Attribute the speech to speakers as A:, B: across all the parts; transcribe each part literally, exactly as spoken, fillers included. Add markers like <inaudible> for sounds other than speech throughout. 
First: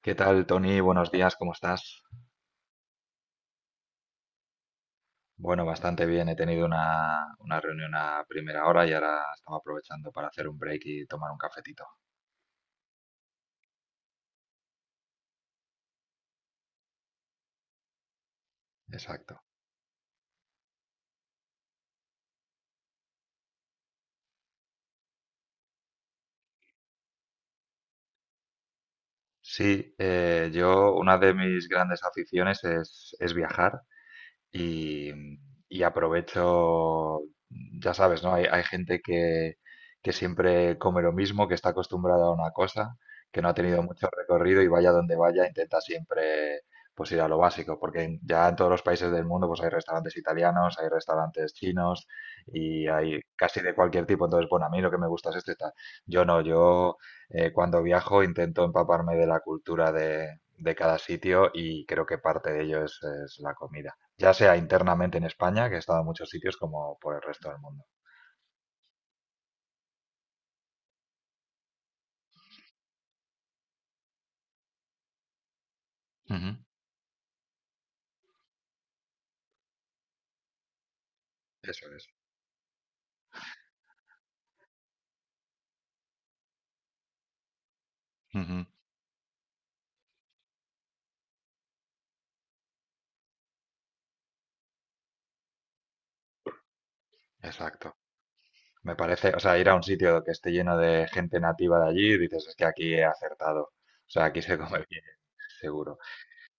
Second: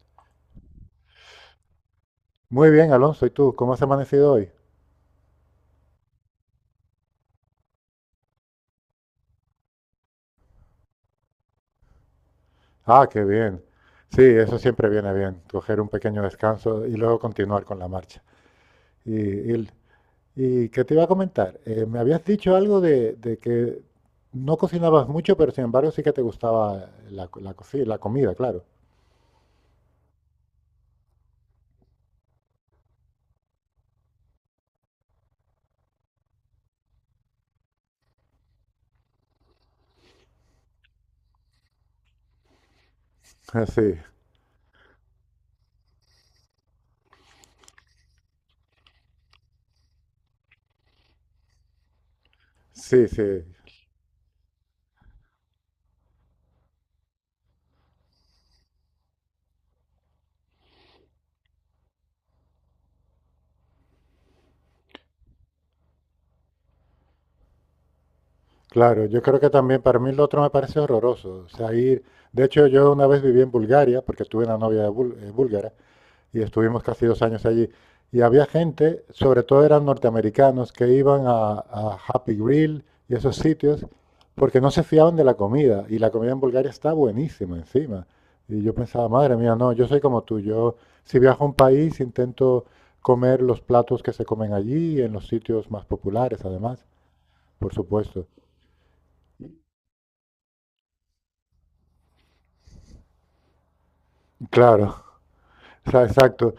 A: ¿Qué tal, Tony? Buenos días, ¿cómo estás?
B: Muy bien, Alonso. ¿Y tú? ¿Cómo has amanecido hoy?
A: Bueno, bastante bien. He tenido una, una reunión a primera hora y ahora estaba aprovechando para hacer un break y tomar un cafetito.
B: Ah, qué bien. Sí, eso siempre viene bien, coger un pequeño descanso y luego continuar con la marcha. Y,
A: Exacto.
B: y, y qué te iba a comentar. Eh, me habías dicho algo de, de que no cocinabas mucho, pero sin embargo sí que te gustaba la, co- la, coci- la comida, claro.
A: Sí, eh, yo una de mis grandes aficiones es, es viajar. Y, y aprovecho, ya sabes, ¿no? Hay, hay gente que, que siempre come lo mismo, que está acostumbrada a una cosa, que no ha
B: <laughs> Ah,
A: tenido
B: sí,
A: mucho recorrido y vaya donde vaya, intenta siempre pues ir a lo básico, porque en- ya en todos los países del mundo pues hay restaurantes italianos, hay restaurantes chinos y
B: sí,
A: hay
B: sí,
A: casi de cualquier tipo. Entonces, bueno, a mí lo que me gusta es este y tal. Yo no, yo eh, cuando viajo intento empaparme de la cultura de, de cada sitio y creo que parte de ello es es la comida. Ya sea internamente en España, que he estado en muchos sitios, como por el resto del mundo.
B: claro. Yo creo que también para mí lo otro me parece horroroso. O sea, ir, de hecho, yo una vez viví en Bulgaria, porque tuve una novia de búl- eh, búlgara, y
A: Ujú.
B: estuvimos casi dos años allí. Y había gente, sobre todo eran norteamericanos, que iban a,
A: Eso
B: a
A: es.
B: Happy Grill y esos sitios porque no se fiaban de la comida. Y la comida en Bulgaria está buenísima encima. Y
A: Ujú.
B: yo pensaba, madre mía, no, yo soy como tú. Yo, si viajo a un país, intento comer los platos que se comen allí, en los sitios más populares, además, por
A: Exacto.
B: supuesto.
A: Me parece, o sea, ir a un sitio que esté lleno de gente nativa de allí, dices, es que aquí he acertado. O sea, aquí se <laughs> come
B: Claro,
A: bien,
B: o
A: seguro.
B: sea, exacto.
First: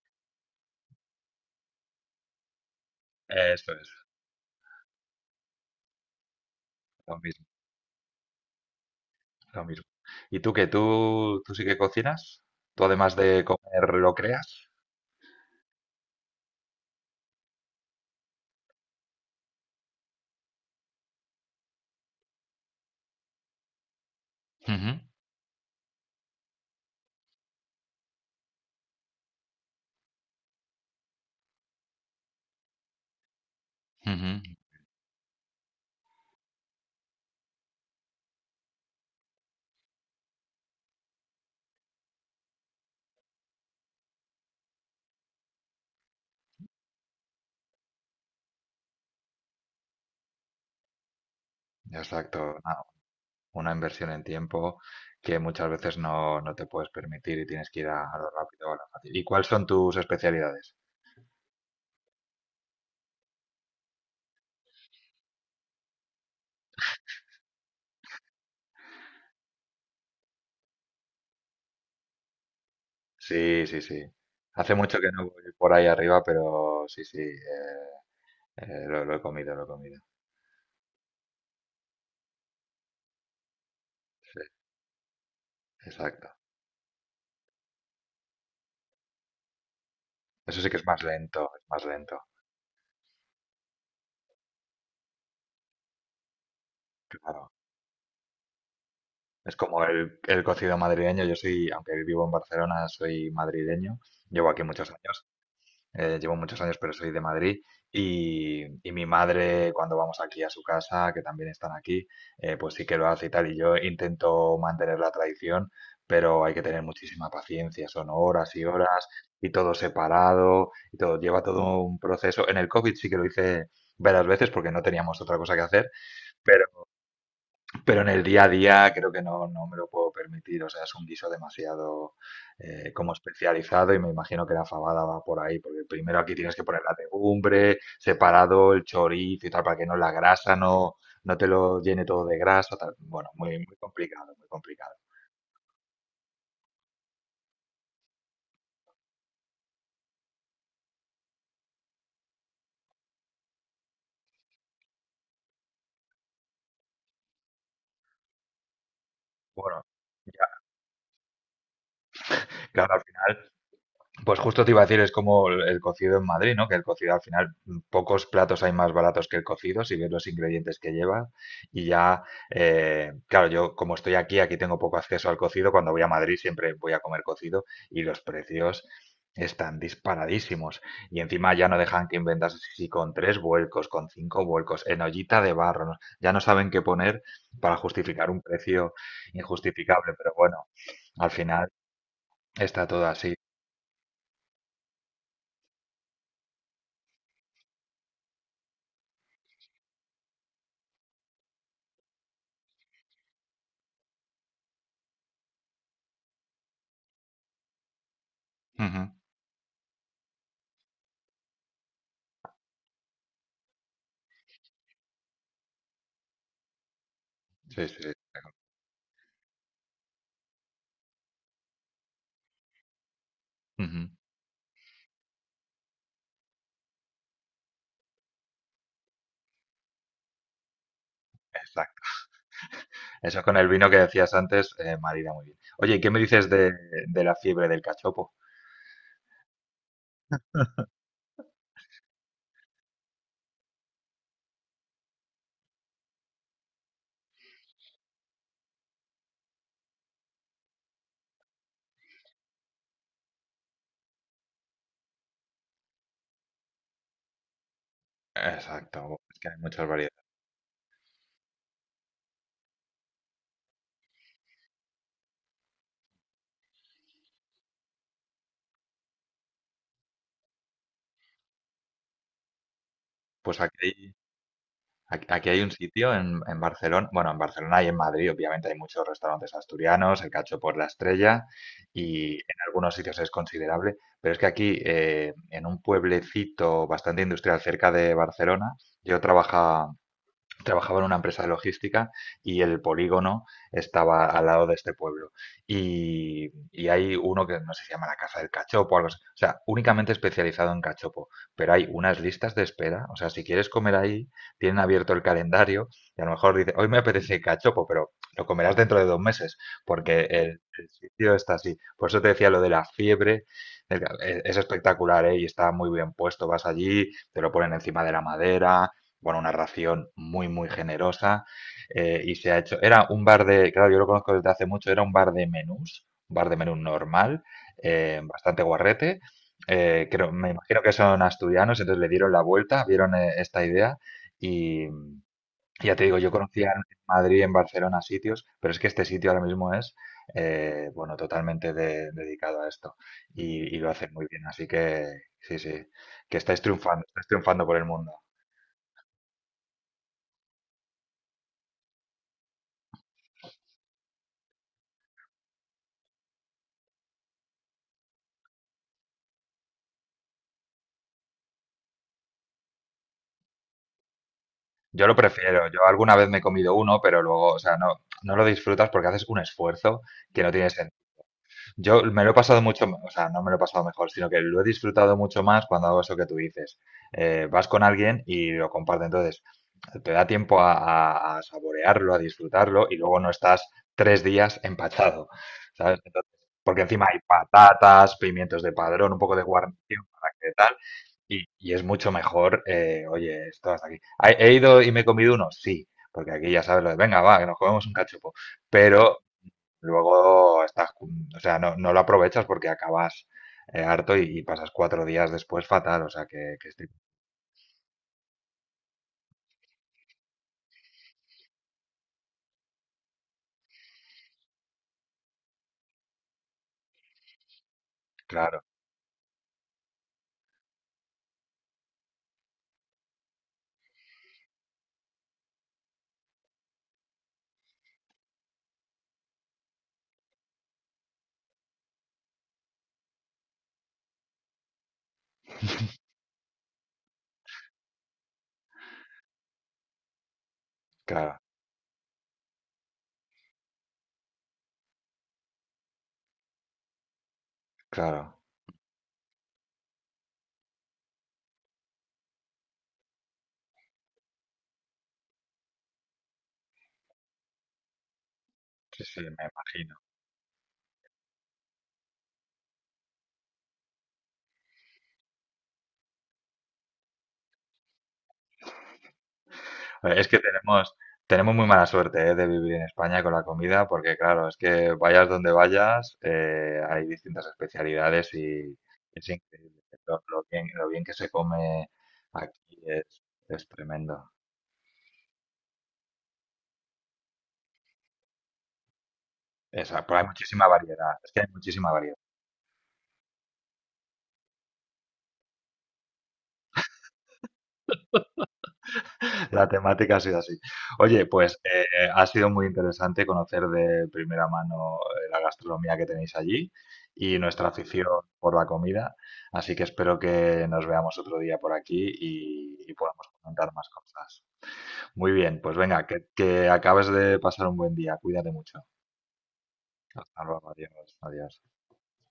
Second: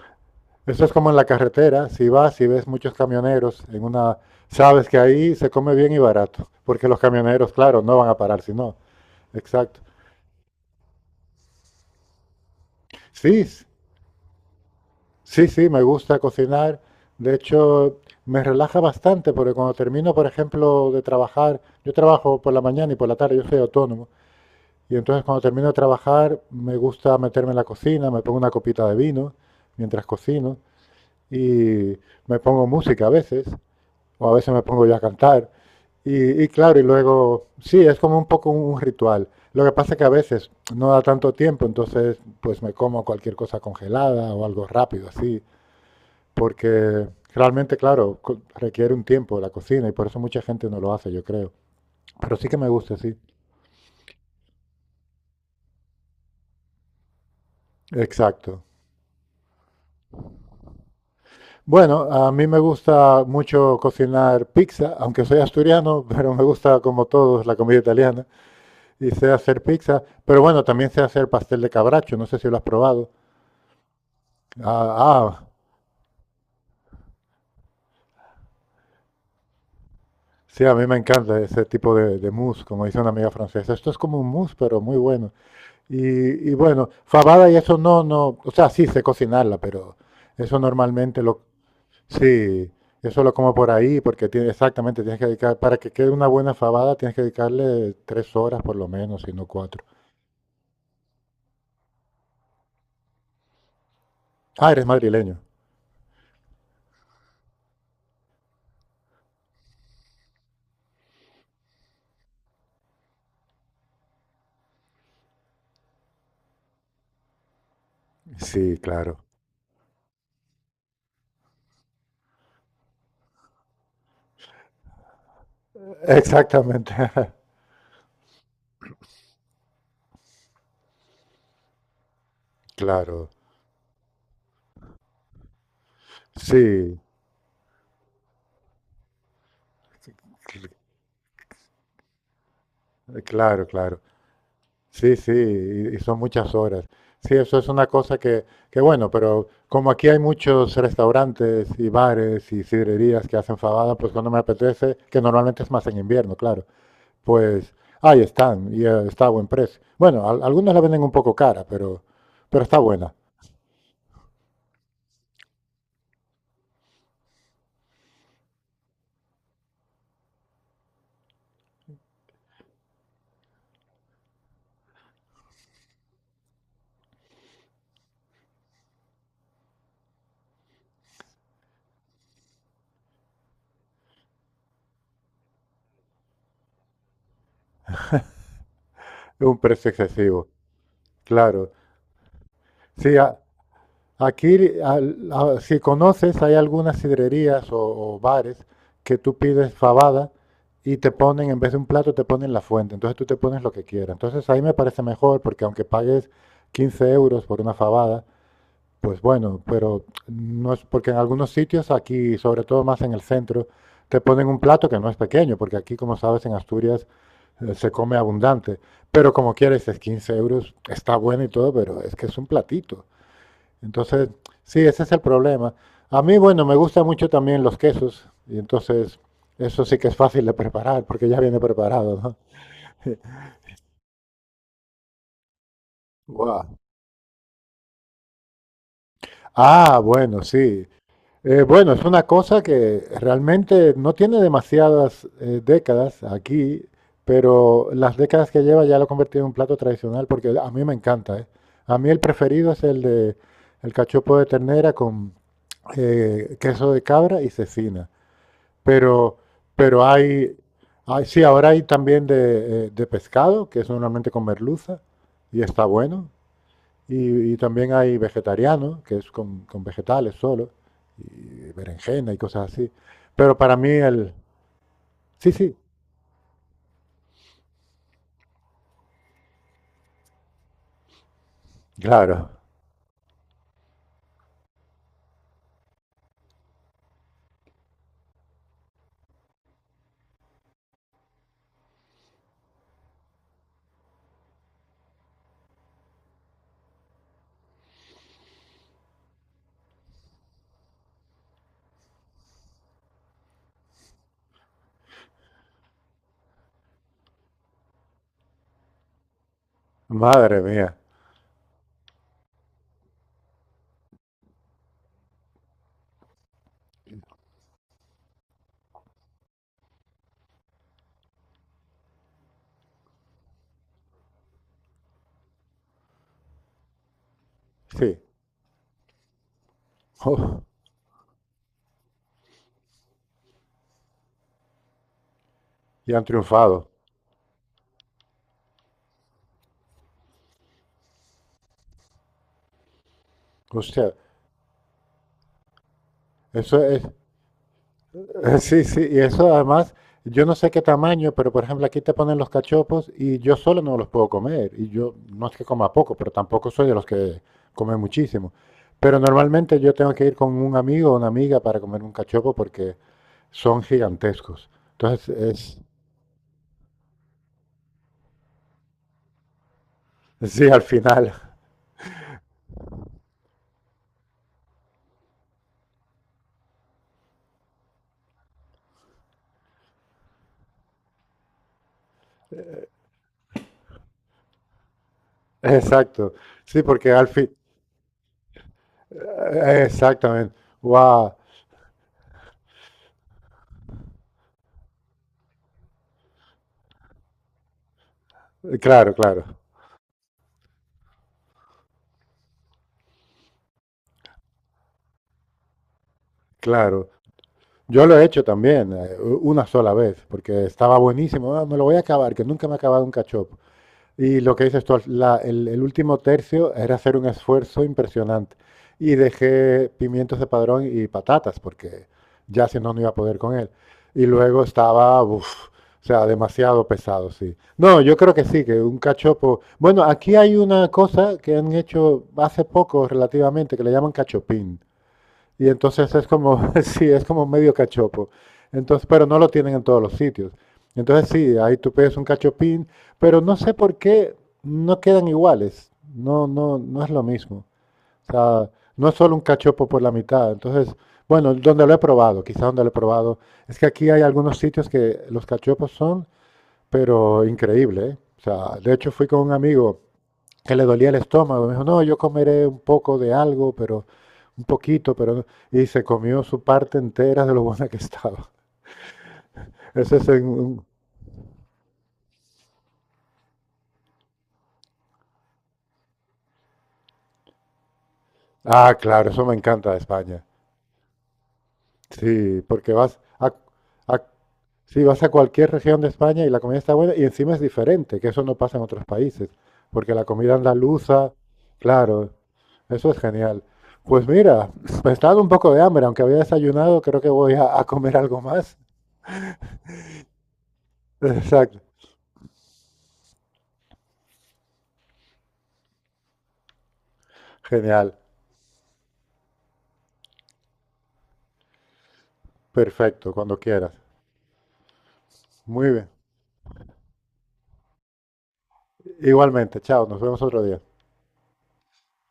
B: Eso es como en la carretera, si vas y ves muchos camioneros
A: Eso
B: en
A: es,
B: una, sabes que ahí se come bien y barato, porque los
A: lo mismo,
B: camioneros, claro, no van a parar si no.
A: lo
B: Exacto.
A: mismo. ¿Y tú qué? ¿Tú, tú sí que cocinas? ¿Tú además de
B: Sí,
A: comer lo creas?
B: sí, sí, me gusta cocinar. De hecho, me relaja bastante porque cuando termino, por ejemplo, de trabajar, yo trabajo por la mañana y por la tarde, yo soy autónomo, y
A: Ujú,
B: entonces cuando termino de trabajar me gusta meterme en la cocina, me pongo una copita de vino mientras cocino y me pongo música a veces o a
A: ujú.
B: veces me pongo yo a cantar. Y, y claro, y luego, sí, es como un poco un, ritual. Lo que pasa es que a veces no da tanto tiempo, entonces pues me como cualquier cosa congelada o algo rápido así, porque realmente, claro, co- requiere un tiempo la cocina y por eso mucha gente no lo hace, yo creo. Pero sí
A: Exacto.
B: que me gusta, sí.
A: Una inversión en tiempo que muchas veces no, no te puedes permitir y tienes que ir a, a lo
B: Exacto.
A: rápido o a lo fácil. ¿Y cuáles son tus especialidades?
B: Bueno, a mí me gusta mucho cocinar pizza, aunque soy asturiano, <laughs> pero me gusta como todos la comida italiana. Y sé hacer pizza, pero bueno, también sé hacer pastel de cabracho, no sé si lo has probado.
A: Sí, sí, sí. Hace
B: Ah,
A: mucho que no voy
B: ah,
A: por ahí arriba, pero sí, sí, eh, eh, lo, lo he comido, lo he comido.
B: sí, a mí me encanta ese tipo de, de mousse, como dice una amiga francesa. Esto es como un
A: Sí,
B: mousse, pero muy bueno. Y,
A: exacto.
B: y bueno, fabada y eso no, no, o sea, sí sé cocinarla, pero eso
A: Eso sí que es más
B: normalmente lo,
A: lento, es más lento,
B: sí, eso lo como por ahí, porque tiene, exactamente tienes que dedicar, para que quede una buena fabada tienes que
A: claro.
B: dedicarle tres horas por lo menos, si no
A: Es
B: cuatro.
A: como el, el cocido madrileño. Yo soy, aunque vivo en Barcelona, soy madrileño, llevo aquí
B: Ah, eres
A: muchos años.
B: madrileño.
A: Eh, llevo muchos años, pero soy de Madrid. Y, y mi madre, cuando vamos aquí a su casa, que también están aquí, eh, pues sí que lo hace y tal. Y yo intento mantener la tradición, pero hay que tener muchísima paciencia. Son horas y
B: Sí,
A: horas
B: claro.
A: y todo separado y todo. Lleva todo un proceso. En el COVID sí que lo hice varias veces porque no teníamos otra cosa que hacer,
B: Exactamente. <laughs>
A: pero en el día a día creo que no, no me lo puedo permitir. O sea, es un guiso demasiado eh, como
B: Claro.
A: especializado, y me imagino que la fabada va por ahí, porque primero aquí tienes que poner la
B: Sí,
A: legumbre, separado el chorizo y tal, para que no la grasa
B: cl-
A: no, no te lo llene todo de grasa. Tal. Bueno, muy,
B: claro,
A: muy
B: claro.
A: complicado, muy complicado.
B: Sí, sí, y y son muchas horas. Sí, eso es una cosa que, que bueno, pero como aquí hay muchos restaurantes y bares y sidrerías que hacen fabada, pues cuando me apetece, que normalmente es más en invierno, claro, pues ahí están y eh, está a buen precio.
A: Bueno,
B: Bueno, al-
A: ya,
B: algunos la venden un poco cara, pero, pero está
A: claro, al
B: buena,
A: final. Pues justo te iba a decir, es como el, el cocido en Madrid, ¿no? Que el cocido al final, mm, pocos platos hay más baratos que el cocido, si ves los ingredientes que lleva. Y ya, eh, claro, yo como estoy aquí, aquí tengo poco acceso al cocido. Cuando voy a Madrid siempre voy a comer cocido y los precios están disparadísimos. Y encima ya no dejan que inventas si con tres vuelcos, con cinco vuelcos, en ollita de barro. ¿No? Ya no saben qué poner para justificar un precio
B: un precio
A: injustificable, pero
B: excesivo,
A: bueno, al final
B: claro.
A: está todo
B: Sí,
A: así.
B: ah, aquí, al- a- si conoces, hay algunas sidrerías o, o bares que tú pides fabada y te ponen, en vez de un plato, te ponen la fuente. Entonces tú te pones lo que quieras. Entonces ahí me parece mejor porque aunque pagues quince euros por una fabada,
A: Ujú.
B: pues bueno, pero no es porque en algunos sitios aquí, sobre todo más en el centro, te ponen un plato que no es pequeño, porque aquí, como sabes, en Asturias eh,
A: Sí,
B: se
A: sí.
B: come abundante. Pero como quieres, es quince euros, está bueno y todo, pero es que es un platito.
A: Ujú.
B: Entonces, sí, ese es el problema. A mí, bueno, me gustan mucho también los quesos y entonces eso sí que es fácil de preparar porque ya viene
A: Exacto.
B: preparado, ¿no?
A: Eso con el vino que decías antes, eh, marida muy bien. Oye, ¿y qué me dices de,
B: Guau.
A: de la fiebre del cachopo?
B: Ah, bueno, sí. Eh, bueno, es una cosa que realmente no tiene demasiadas eh, décadas aquí, pero las décadas que lleva ya lo ha convertido en un plato tradicional porque a mí me encanta, ¿eh? A mí el preferido es el de el cachopo de ternera con eh, queso de cabra y cecina.
A: Exacto,
B: Pero,
A: es que hay muchas
B: pero
A: variedades.
B: hay, hay- sí, ahora hay también de, eh, de pescado, que es normalmente con merluza, y está bueno. Y, y también hay vegetariano, que es con, con vegetales solo, y berenjena y cosas así. Pero
A: Pues
B: para mí
A: aquí,
B: el...
A: aquí, aquí
B: Sí,
A: hay un
B: sí,
A: sitio en, en Barcelona, bueno, en Barcelona y en Madrid, obviamente hay muchos restaurantes asturianos, el cachopo es la estrella y
B: claro.
A: en algunos sitios es considerable, pero es que aquí, eh, en un pueblecito bastante industrial cerca de Barcelona, yo trabaja, trabajaba en una empresa de logística y el polígono estaba al lado de este pueblo. Y, y hay uno que no sé si se llama la Casa del Cachopo o algo así. O sea, únicamente especializado en cachopo. Pero hay unas listas de espera. O sea, si quieres comer ahí, tienen abierto el calendario y a lo mejor dice, hoy me apetece cachopo, pero lo comerás dentro de dos meses, porque el,
B: Madre
A: el
B: mía.
A: sitio está así. Por eso te decía lo de la fiebre. del ca- e- Es espectacular, ¿eh? Y está muy bien puesto. Vas allí, te lo ponen encima de la madera, bueno, una ración muy, muy generosa. Eh, y se ha hecho, era un bar de, claro, yo lo conozco desde hace mucho, era un bar de menús, un bar de menú normal,
B: Sí.
A: eh,
B: <laughs>
A: bastante guarrete. Eh, creo, me
B: Oh,
A: imagino que son asturianos, entonces le dieron la vuelta, vieron eh, esta idea y ya te
B: y
A: digo,
B: han
A: yo conocía en
B: triunfado.
A: Madrid, en Barcelona sitios, pero es que este sitio ahora mismo es, eh, bueno, totalmente de- dedicado a esto y, y
B: O
A: lo hacen
B: sea,
A: muy bien, así que sí, sí, que estáis
B: eso es...
A: triunfando, estáis triunfando por el mundo.
B: <laughs> Eh, Sí, sí, y eso además, yo no sé qué tamaño, pero por ejemplo aquí te ponen los cachopos y yo solo no los puedo comer. Y yo no es que coma poco, pero tampoco soy de los que come muchísimo. Pero normalmente yo tengo que ir con un amigo o una amiga para comer un cachopo porque son gigantescos.
A: Yo lo
B: Entonces
A: prefiero. Yo
B: es,
A: alguna vez me he comido uno, pero luego, o sea, no, no lo disfrutas porque haces un esfuerzo
B: <laughs>
A: que no
B: sí,
A: tiene
B: al
A: sentido.
B: final,
A: Yo me lo he pasado mucho, o sea, no me lo he pasado mejor, sino que lo he disfrutado mucho más cuando hago eso que tú dices. Eh, vas con alguien y lo compartes, entonces te da tiempo a, a- a saborearlo, a disfrutarlo y luego no estás tres días empachado,
B: <laughs>
A: ¿sabes? Entonces,
B: exacto.
A: porque
B: Sí,
A: encima
B: porque
A: hay
B: al fin,
A: patatas, pimientos de padrón, un poco de
B: eh,
A: guarnición para que
B: exactamente.
A: tal,
B: Wow,
A: y, y es mucho mejor, eh, oye, esto hasta aquí. ¿He he ido y me he comido uno? Sí, porque aquí ya sabes lo de, venga, va, que nos comemos un cachopo.
B: claro,
A: Pero
B: claro,
A: luego estás, o sea, no, no lo aprovechas porque acabas eh, harto y, y pasas cuatro días después fatal, o sea, que, que estoy-
B: claro. Yo lo he hecho también, eh, u- una sola vez, porque estaba buenísimo. "Ah, me lo voy a acabar, que nunca me ha acabado un cachopo. Y lo que dices tú, la- el, el último tercio era hacer un esfuerzo impresionante.
A: Claro,
B: Y dejé pimientos de padrón y patatas, porque ya si no, no iba a poder con él. Y luego estaba, uf, o sea, demasiado pesado, sí. No, yo creo que sí, que un cachopo. Bueno, aquí hay una cosa que han hecho hace poco relativamente, que le llaman cachopín. Y entonces es como, <laughs> sí, es como medio cachopo. Entonces, pero no lo tienen en todos los sitios. Entonces
A: claro,
B: sí, ahí tú pides un cachopín, pero no sé por qué no quedan iguales. No, no, no es lo mismo. O
A: claro.
B: sea, no es solo un cachopo por la mitad. Entonces, bueno, donde lo he probado, quizá donde lo he probado, es que aquí hay algunos sitios que los cachopos son, pero increíble, ¿eh? O sea, de
A: Sí,
B: hecho
A: sí, me
B: fui con un
A: imagino.
B: amigo que le dolía el estómago. Me dijo, no, yo comeré un poco de algo, pero un poquito, pero no- y se comió su parte entera de lo buena que estaba. <laughs>
A: Eh,
B: Ese
A: Es
B: es
A: que
B: en un-
A: tenemos, tenemos muy mala suerte, eh, de vivir en España con la comida, porque claro, es que vayas donde vayas, eh, hay distintas especialidades y
B: ah,
A: es
B: claro, eso me
A: increíble.
B: encanta de
A: Lo, lo
B: España.
A: bien, lo bien que se come
B: Sí,
A: aquí
B: porque
A: es,
B: vas a,
A: es
B: a-
A: tremendo.
B: sí, vas a cualquier región de España y la comida está buena y encima es diferente, que eso no pasa en otros países,
A: Es-
B: porque
A: hay
B: la comida
A: muchísima variedad, es
B: andaluza,
A: que hay muchísima variedad.
B: claro, eso es genial. Pues mira, <laughs> me está dando un poco de hambre, aunque había desayunado, creo que voy a, a comer algo más.
A: La temática ha sido así.
B: <laughs>
A: Oye, pues
B: Exacto,
A: eh, eh, ha sido muy interesante conocer de primera mano eh, la gastronomía que tenéis allí y nuestra afición
B: genial,
A: por la comida. Así que espero que nos veamos otro día por aquí y, y podamos
B: perfecto, cuando
A: comentar más
B: quieras.
A: cosas. Muy bien, pues
B: Muy
A: venga,
B: bien.
A: que, que acabes de pasar un buen día. Cuídate mucho.
B: Igualmente, chao, nos
A: Hasta
B: vemos otro
A: luego,
B: día.
A: adiós, adiós.